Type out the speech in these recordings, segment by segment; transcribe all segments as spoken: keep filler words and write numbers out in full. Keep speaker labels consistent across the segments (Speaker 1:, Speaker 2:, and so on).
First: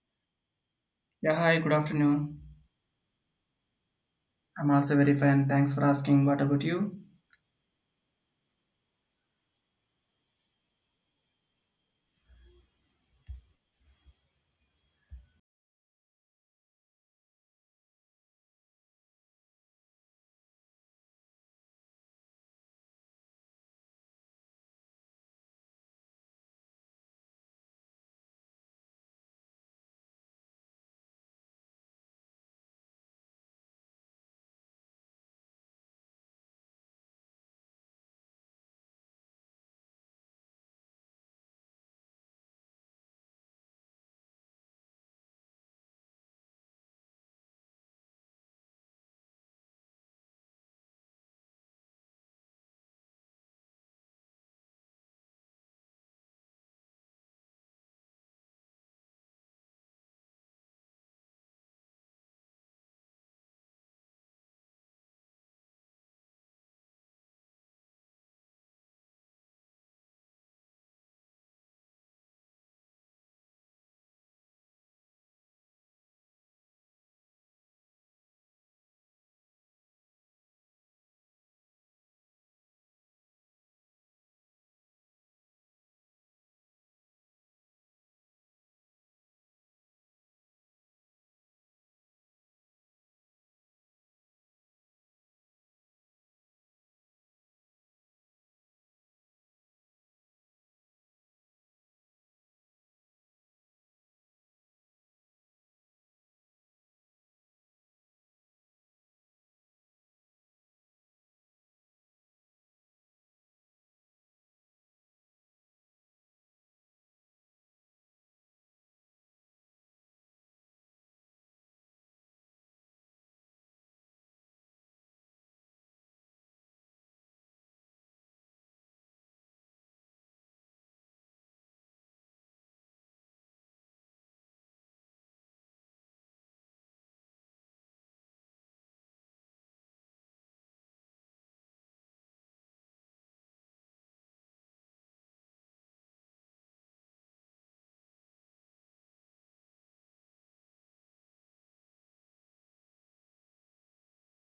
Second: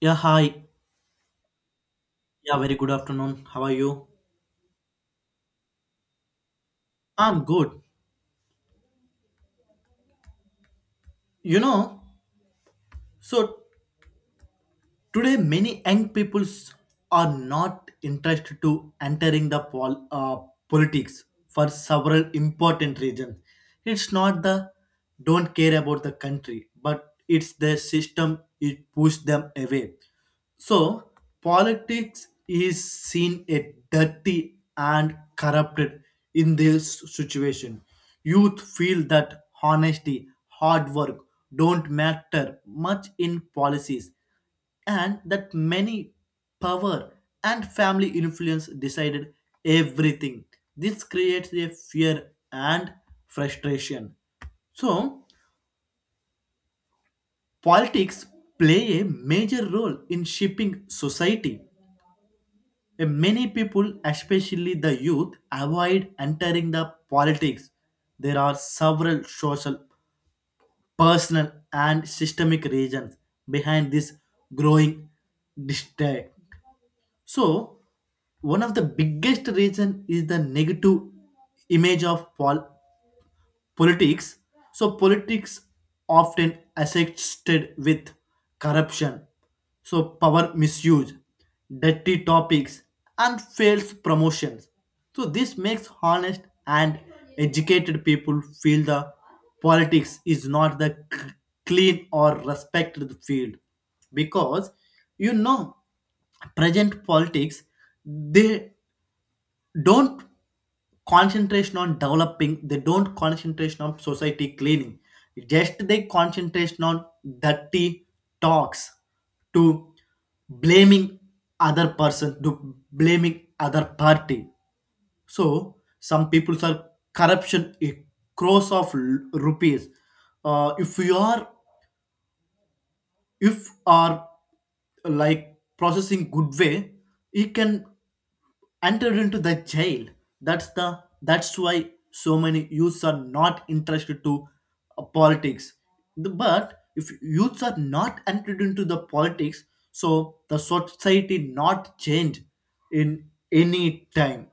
Speaker 1: Yeah, hi.
Speaker 2: Yeah, hi, good afternoon.
Speaker 1: Yeah, very good afternoon. How are you?
Speaker 2: I'm also very fine. Thanks for asking. What about you?
Speaker 1: I'm good. You know, so today many young peoples are not interested to entering the pol- uh, politics for several important reasons. It's not the don't care about the country, but it's the system it pushed them away. So, Politics is seen a dirty and corrupted in this situation. Youth feel that honesty, hard work don't matter much in policies, and that many power and family influence decided everything. This creates a fear and frustration. So, Politics play a major role in shaping society. Many people, especially the youth, avoid entering the politics. There are several social, personal, and systemic reasons behind this growing distaste. So, One of the biggest reason is the negative image of pol- politics. So politics often associated with corruption, so power misuse, dirty topics, and false promotions. So this makes honest and educated people feel the politics is not the c- clean or respected field, because you know present politics, they don't concentration on developing, they don't concentration on society cleaning, just they concentration on dirty talks, to blaming other person, to blaming other party. So some people are corruption a crores of l- rupees. Uh, if you are, if are, like processing good way, he can enter into the jail. That's the that's why so many youths are not interested to uh, politics. The- but if youths are not entered into the politics, so the society not change in any time.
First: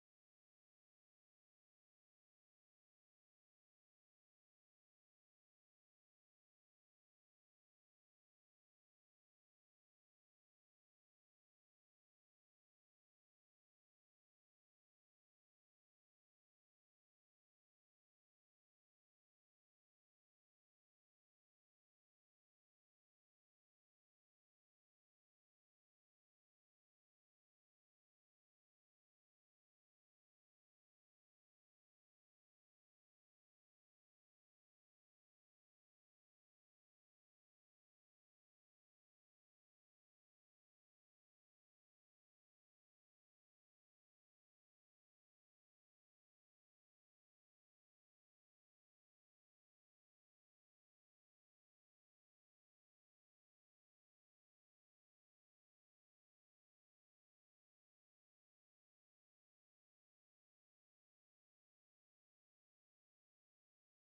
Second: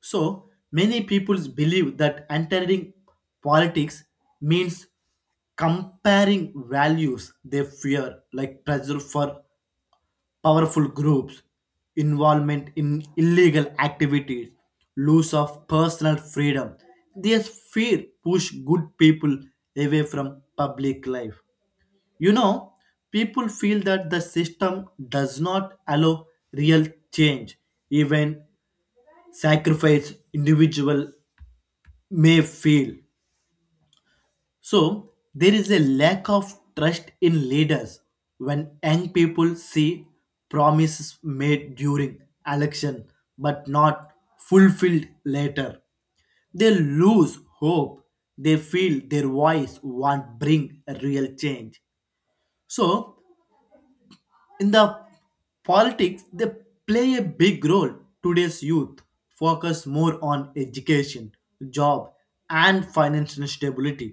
Speaker 1: So many people believe that entering politics means comparing values. They fear, like pressure for powerful groups, involvement in illegal activities, loss of personal freedom. This fear push good people away from public life. You know, people feel that the system does not allow real change, even sacrifice individual may fail. So, there is a lack of trust in leaders when young people see promises made during election but not fulfilled later. They lose hope. They feel their voice won't bring a real change. So, in the politics they play a big role. Today's youth focus more on education, job, and financial stability.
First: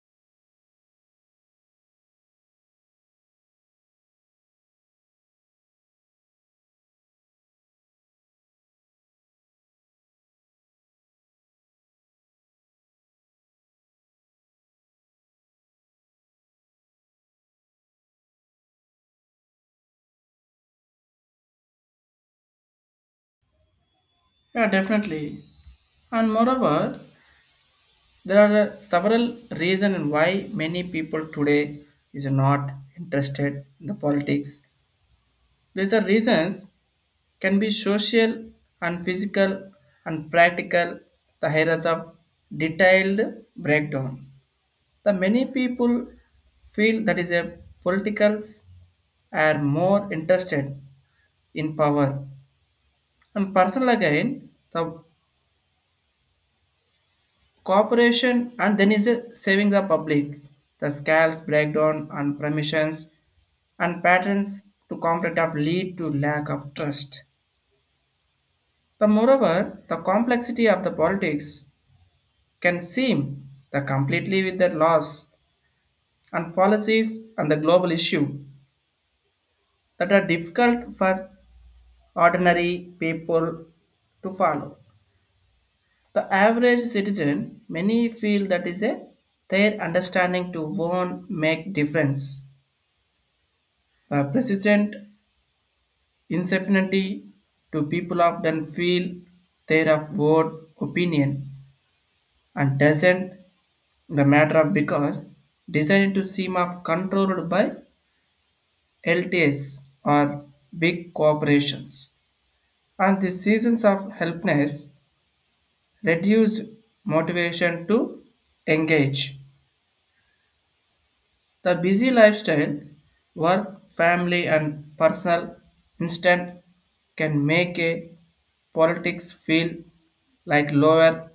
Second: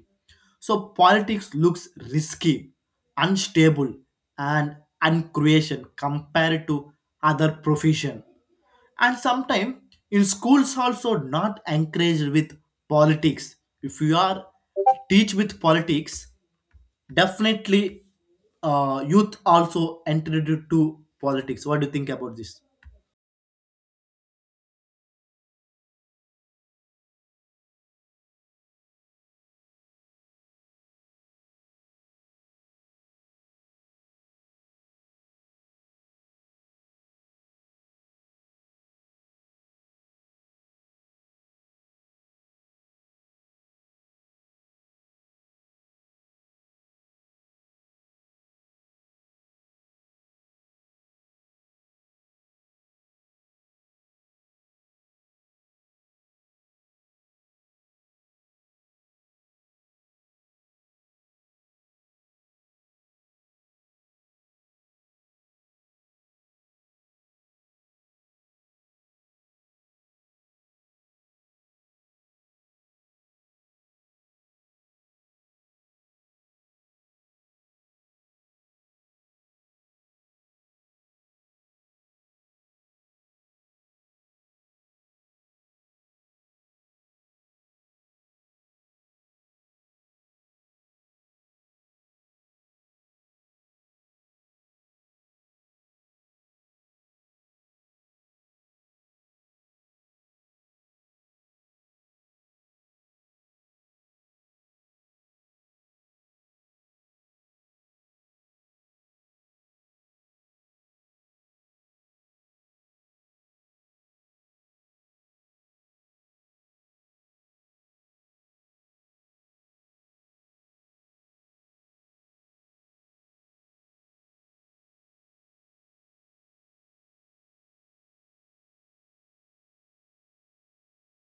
Speaker 1: So politics looks risky, unstable, and uncreation compared to other profession. And sometimes in schools also not encouraged with politics. If you are teach with politics, definitely uh, youth also entered into politics. What do you think about this?
Speaker 2: Yeah, definitely. And moreover, there are uh, several reasons why many people today is not interested in the politics. These are reasons can be social and physical and practical. The areas of detailed breakdown. The many people feel that is a politicals are more interested in power and personal again the corporation and then is a saving the public the scales breakdown and permissions and patterns to conflict of lead to lack of trust the moreover the complexity of the politics can seem the completely with the laws and policies and the global issue that are difficult for ordinary people to follow. The average citizen, many feel that is a their understanding to won't make difference. The persistent insensitivity to people often feel their of word opinion and doesn't the matter of because designed to seem of controlled by L T S or big corporations. And the seasons of helplessness reduce motivation to engage. The busy lifestyle, work, family, and personal instant can make a politics feel like lower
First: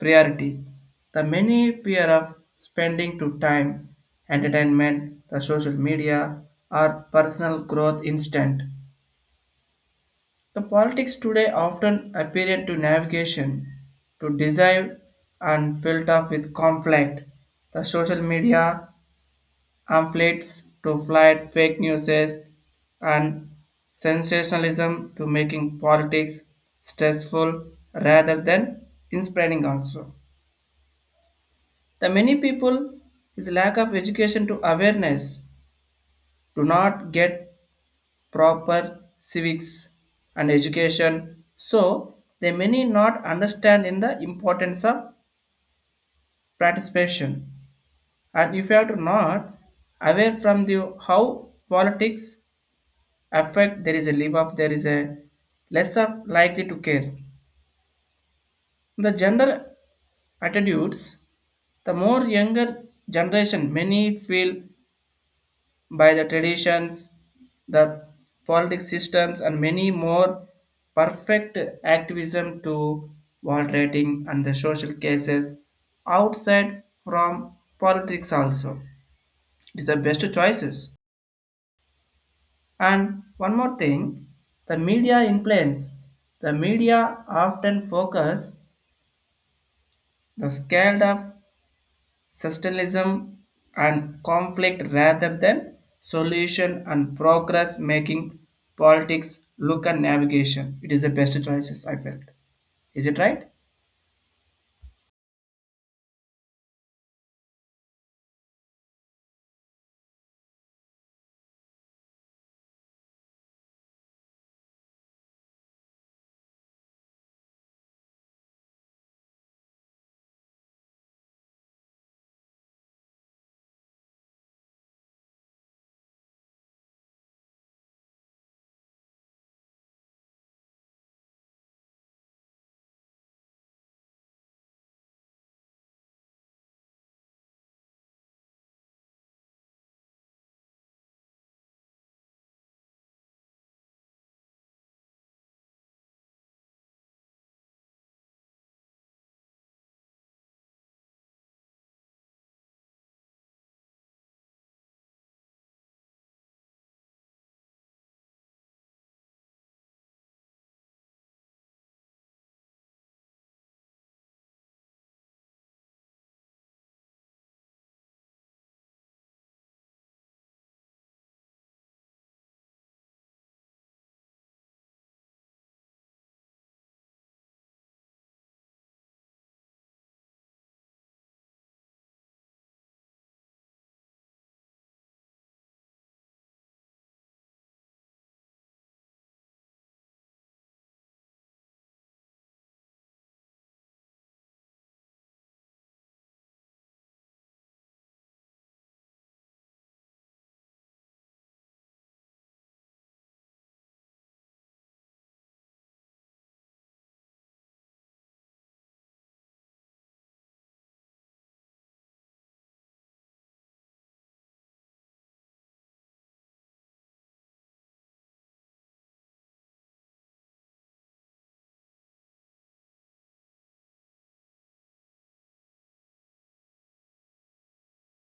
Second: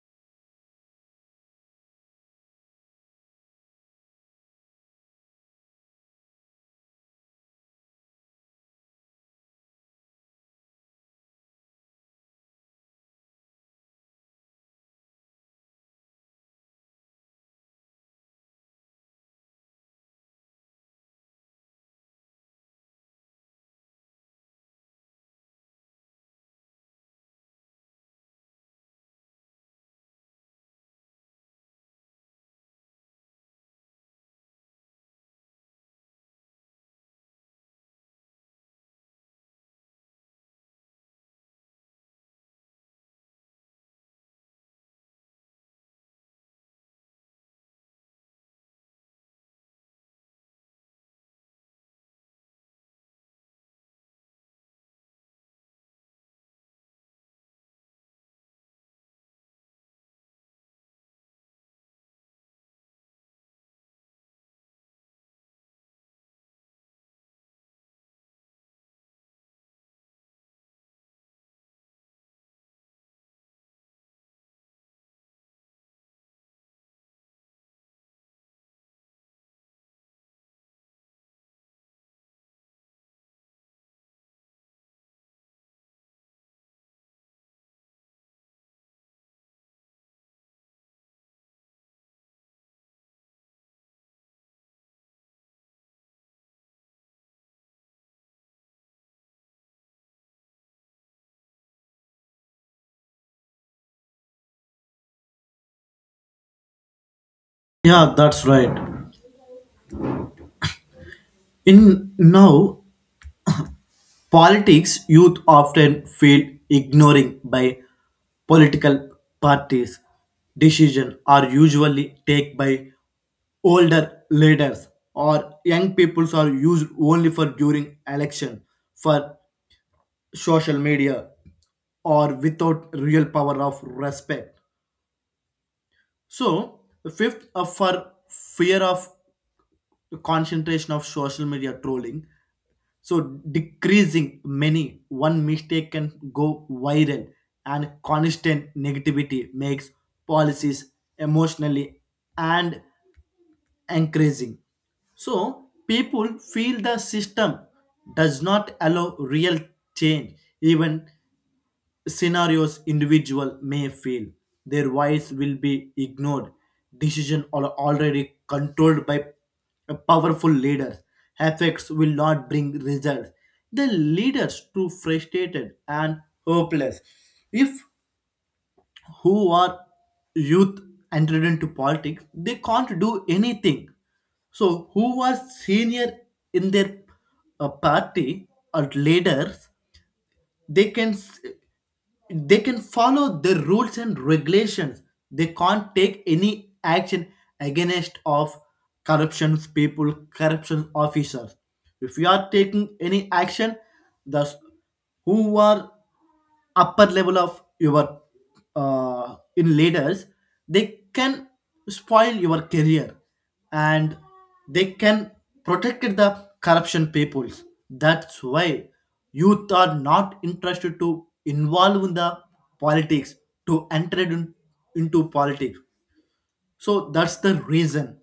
Speaker 2: priority. The many peer of spending to time, entertainment, the social media, or personal growth instant. The politics today often appear to navigation, to desire and filled up with conflict. The social media pamphlets to fight fake news and sensationalism to making politics stressful rather than inspiring also the many people is lack of education to awareness do not get proper civics and education, so they many not understand in the importance of participation. And if you are to not aware from the how politics effort, there is a leave off, there is a less of likely to care the gender attitudes. The more younger generation many feel by the traditions, the politics systems and many more perfect activism to rating and the social cases outside from politics also, it is the best choices. And one more thing, the media influence. The media often focus the scale of socialism and conflict rather than solution and progress making politics look and navigation. It is the best choices I felt. Is it right?
Speaker 1: Yeah, that's right. In now politics, youth often feel ignoring by political parties. Decision are usually take by older leaders, or young peoples are used only for during election, for social media, or without real power of respect. So, fifth, uh, for fear of concentration of social media trolling, so decreasing many, one mistake can go viral, and constant negativity makes policies emotionally and encouraging. So people feel the system does not allow real change. Even scenarios individual may feel their voice will be ignored, decision are already controlled by a powerful leaders, effects will not bring results. They lead us to frustrated and hopeless. If who are youth entered into politics, they can't do anything. So who are senior in their uh, party or leaders, they can s- they can follow the rules and regulations. They can't take any action against of corruption people, corruption officers. If you are taking any action, thus who are upper level of your uh, in leaders, they can spoil your career, and they can protect the corruption peoples. That's why youth are not interested to involve in the politics, to enter in- into politics. So that's the reason.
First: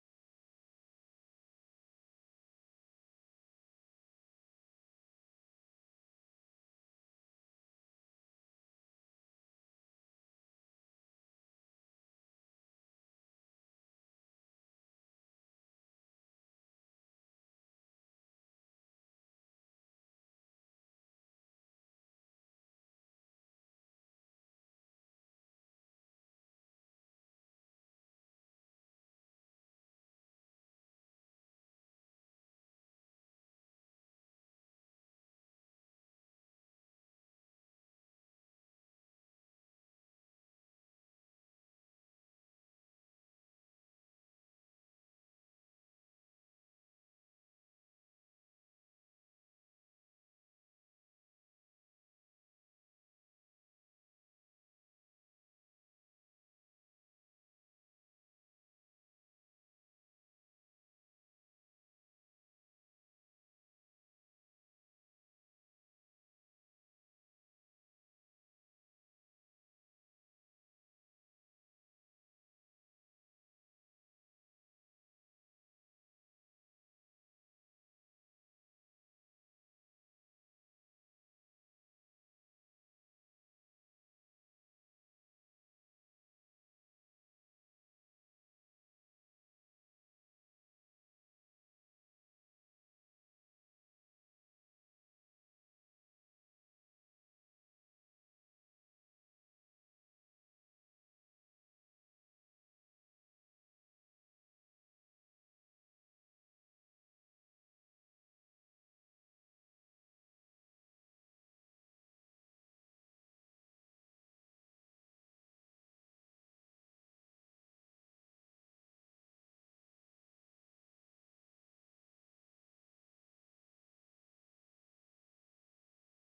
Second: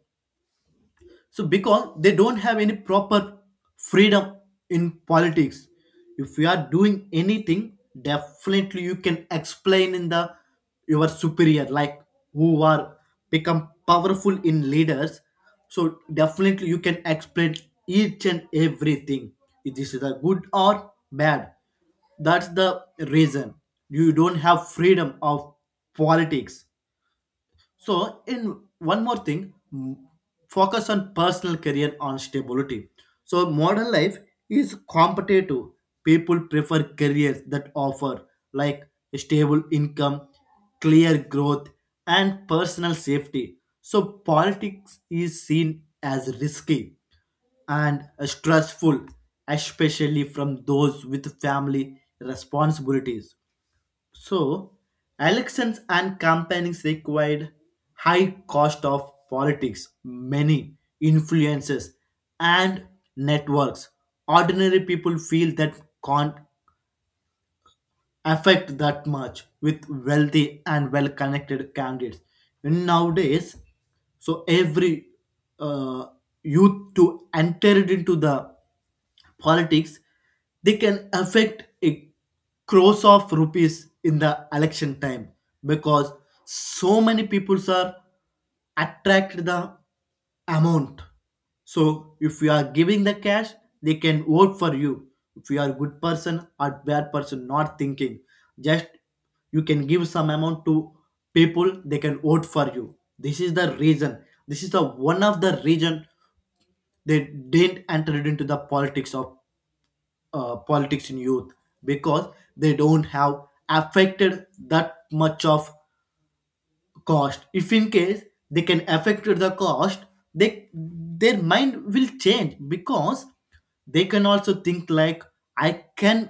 Speaker 1: So because they don't have any proper freedom in politics. If you are doing anything, definitely you can explain in the your superior, like who are become powerful in leaders. So definitely you can explain each and everything, if this is a good or bad. That's the reason. You don't have freedom of politics. So, in one more thing, mm, focus on personal career on stability. So, modern life is competitive. People prefer careers that offer like a stable income, clear growth, and personal safety. So, politics is seen as risky and stressful, especially from those with family responsibilities. So, elections and campaigns required high cost of politics, many influences and networks. Ordinary people feel that can't affect that much with wealthy and well connected candidates in nowadays. So every uh, youth to enter it into the politics, they can affect a crores of rupees in the election time. Because so many people are attract the amount. So if you are giving the cash, they can vote for you. If you are good person or bad person, not thinking, just you can give some amount to people, they can vote for you. This is the reason. This is the one of the reason they didn't enter it into the politics of uh, politics in youth, because they don't have affected that much of cost. If in case they can affect the cost, they, their mind will change, because they can also think like I can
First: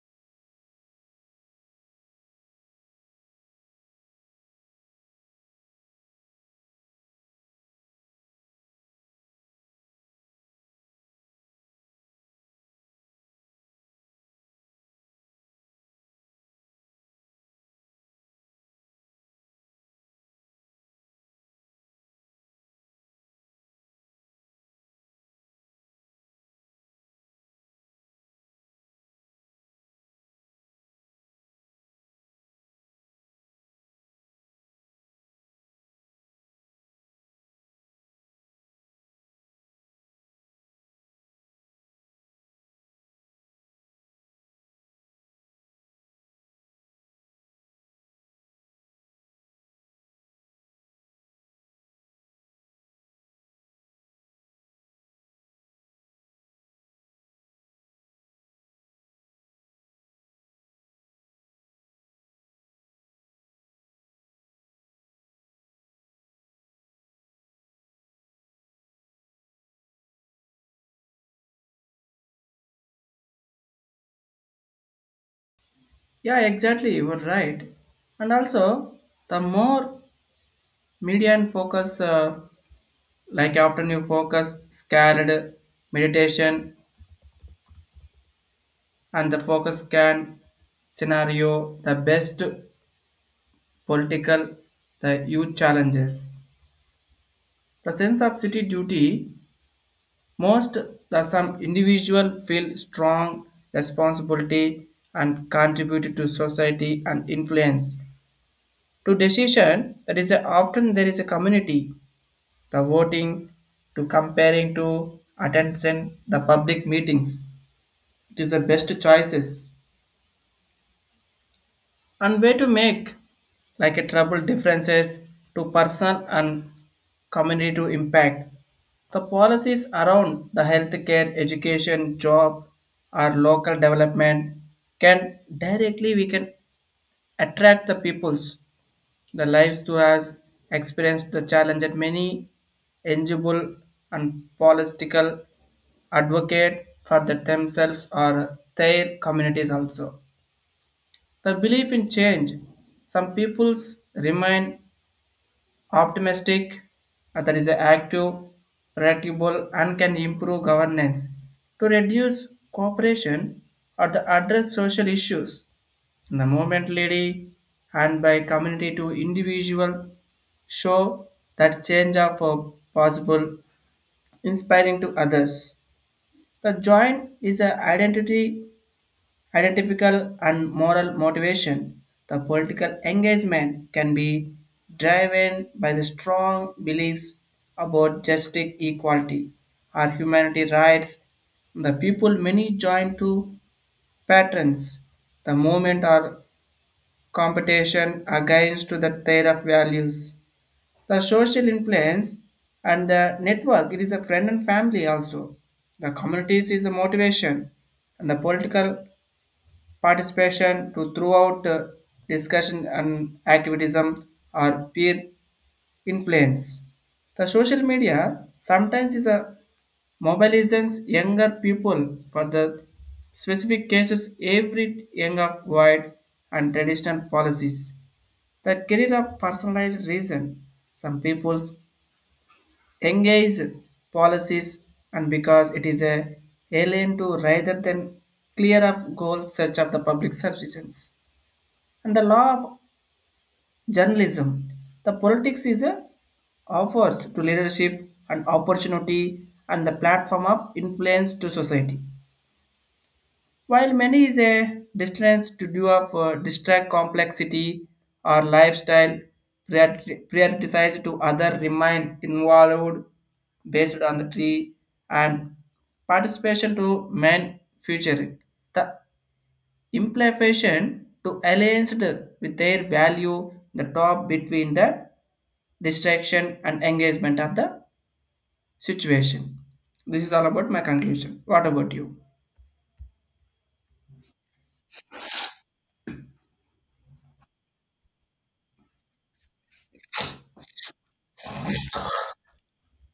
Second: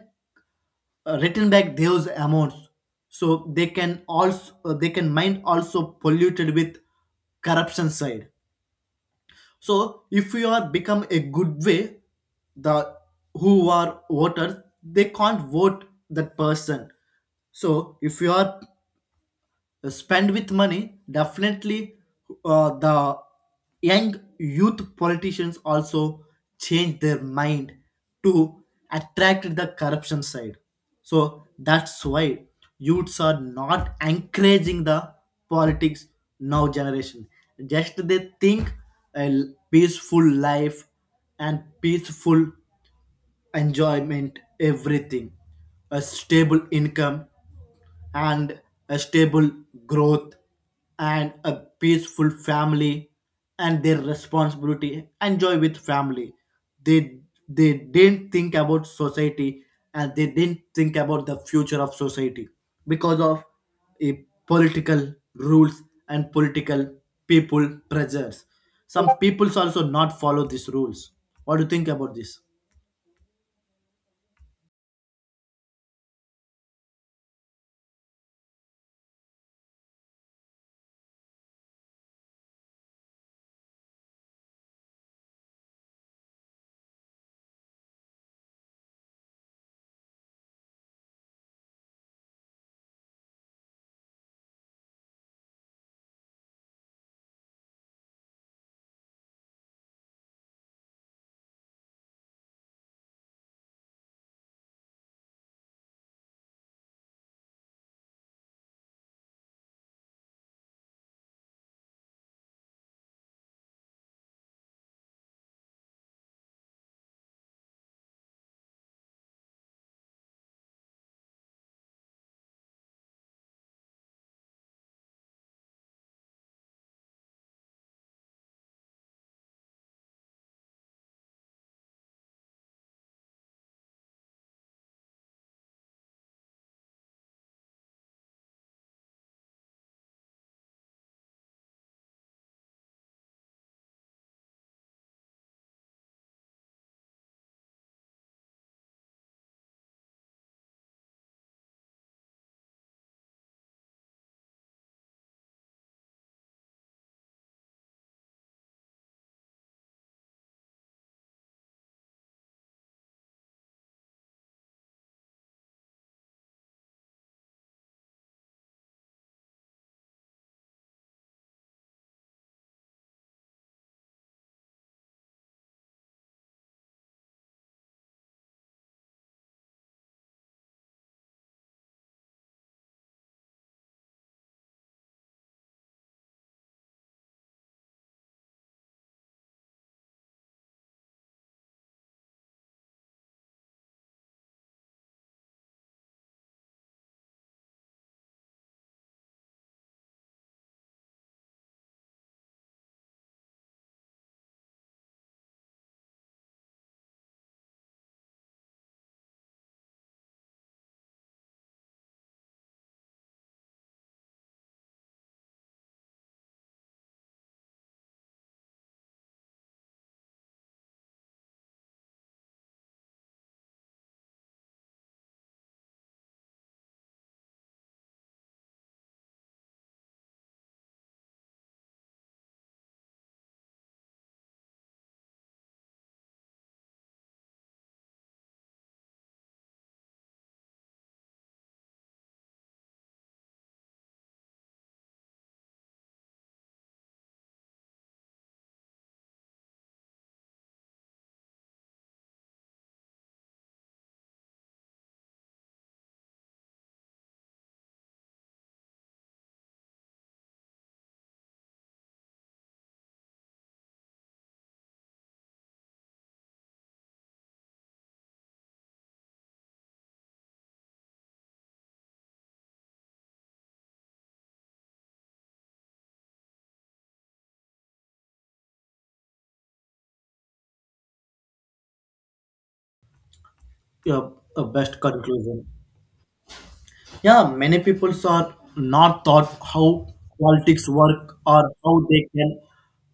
Speaker 1: uh, return back those amounts. So they can also uh, they can mind also polluted with corruption side. So if you are become a good way, the who are voters, they can't vote that person. So if you are spend with money, definitely uh, the young youth politicians also change their mind to attract the corruption side. So that's why youths are not encouraging the politics. Now generation, just they think a peaceful life and peaceful enjoyment, everything, a stable income and a stable growth and a peaceful family and their responsibility enjoy with family. they they didn't think about society, and they didn't think about the future of society, because of a political rules and political people pressures. Some peoples also not follow these rules. What do you think about this?
Speaker 2: Yeah, exactly. You were right. And also, the more media and focus, uh, like often you focus, scared, meditation, and the focus can scenario the best political the youth challenges the sense of city duty most the some individual feel strong responsibility and contribute to society and influence to decision that is a, often there is a community the voting to comparing to attention the public meetings, it is the best choices and way to make like a trouble differences to person and community to impact. The policies around the healthcare, education, job, or local development can directly we can attract the peoples, the lives to us experienced the challenge that many eligible and political advocate for the themselves or their communities also. The belief in change. Some peoples remain optimistic, uh, that is active, predictable, and can improve governance to reduce cooperation or to address social issues. In the movement lady and by community to individual show that change of uh, possible, inspiring to others. The joint is an identity identical and moral motivation. The political engagement can be driven by the strong beliefs about justice, equality, or humanity rights. The people many join to patrons the movement or competition against to the their of values. The social influence and the network, it is a friend and family also. The communities is a motivation and the political participation to throughout uh, discussion and activism or peer influence. The social media sometimes is a mobilizes younger people for the specific cases every young of void and traditional policies. The career of personalized reason. Some people's engage policies and because it is a alien to rather than clear of goals such as the public services. And the law of journalism, the politics is a offers to leadership and opportunity and the platform of influence to society. While many is a distance to do of uh, distract complexity or lifestyle priori- prioritized to other remain involved based on the tree and participation to main future. The implication to aligned with their value the top between the distraction and engagement of the situation, this is all about my conclusion. What about you?
Speaker 1: uh, uh, Best conclusion. Yeah, many people are not taught how politics work or how they can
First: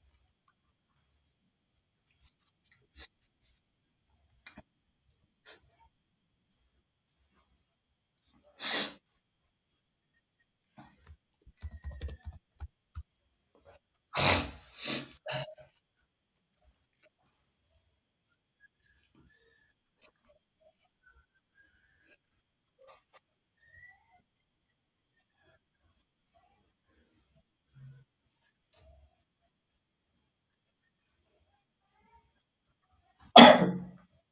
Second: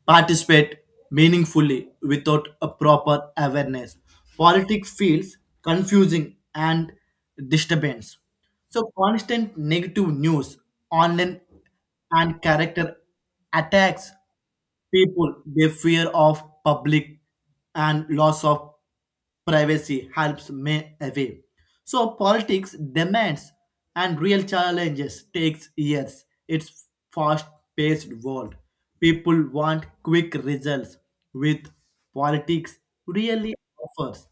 Speaker 1: participate meaningfully without a proper awareness. Politics feels confusing and disturbance. So constant negative news, online and character attacks, people they fear of public and loss of privacy helps me away. So politics demands and real challenges takes years. It's fast-paced world. People want quick results with politics really offers.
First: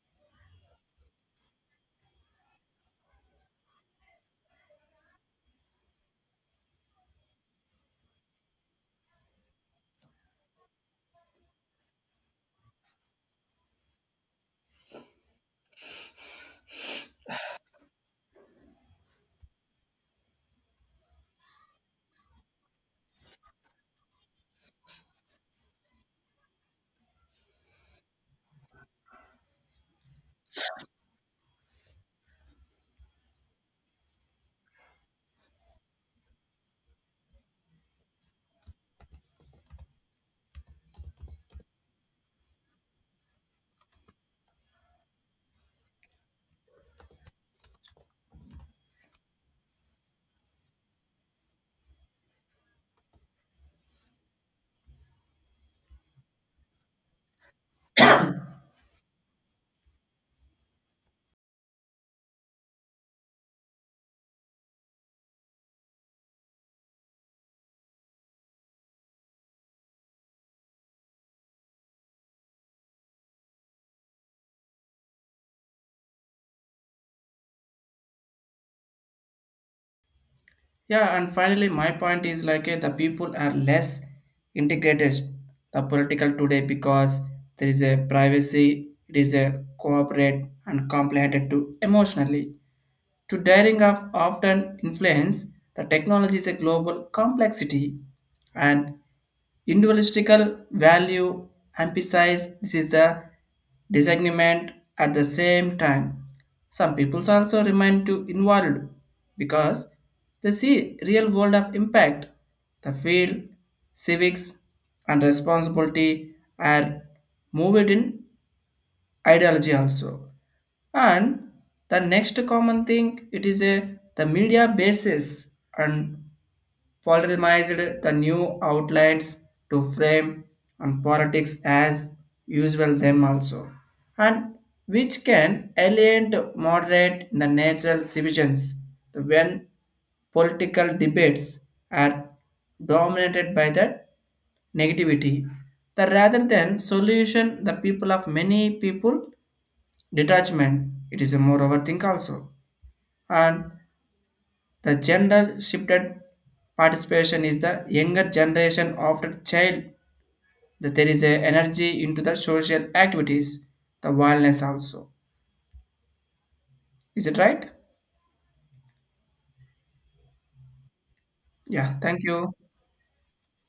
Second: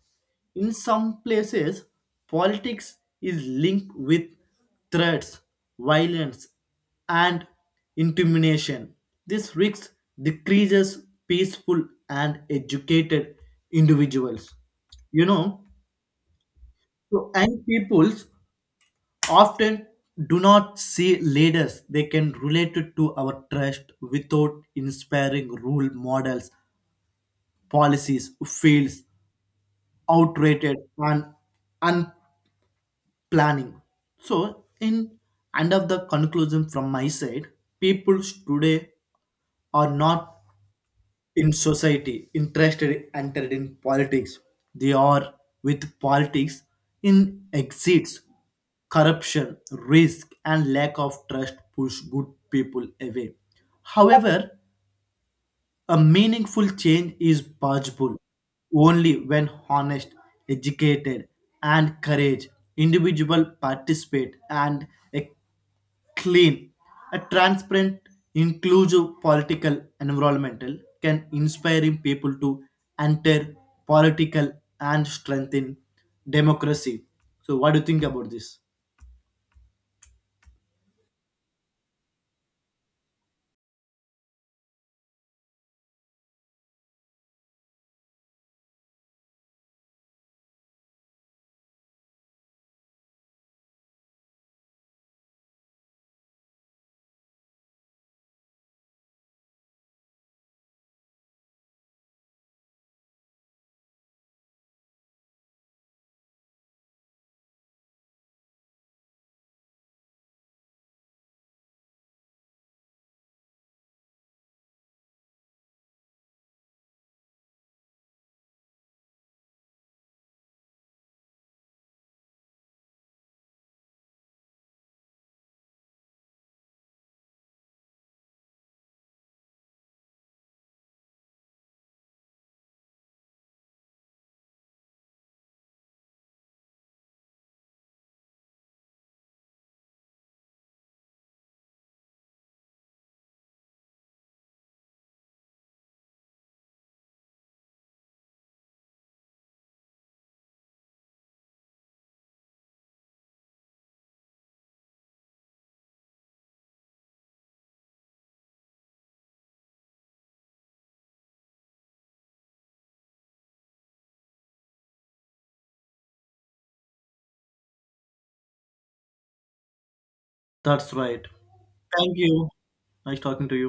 Speaker 1: In some places, politics is linked with threats, violence, and intimidation. This risk decreases peaceful and educated individuals. You know, so young peoples often do not see leaders they can relate it to our trust. Without inspiring role models, policies, fields, outdated and unplanning. So, in end of the conclusion from my side, people today are not in society interested entered in politics. They are with politics in exits. Corruption risk and lack of trust push good people away. However, a meaningful change is possible only when honest, educated, and courage individual participate. And a clean, a transparent, inclusive political environmental can inspiring people to enter political and strengthen democracy. So what do you think about this?
Speaker 2: Yeah, and finally, my point is like eh, the people are less integrated the political today because there is a privacy, it is a cooperate and complicated to emotionally. To daring of often influence the technology is a global complexity and individualistical value emphasize this is the disagreement at the same time. Some people also remain too involved because they see real world of impact, the field, civics, and responsibility are moved in ideology also. And the next common thing it is a the media basis and formalized the new outlines to frame and politics as usual them also, and which can alienate moderate the natural civilians when political debates are dominated by the negativity the rather than solution the people of many people detachment it is a more overthink also, and the gender shifted participation is the younger generation after child that there is a energy into the social activities, the wellness also. Is it right?
Speaker 1: That's right.
Speaker 2: Yeah,
Speaker 1: Thank
Speaker 2: thank
Speaker 1: you.
Speaker 2: you.
Speaker 1: Nice talking to you.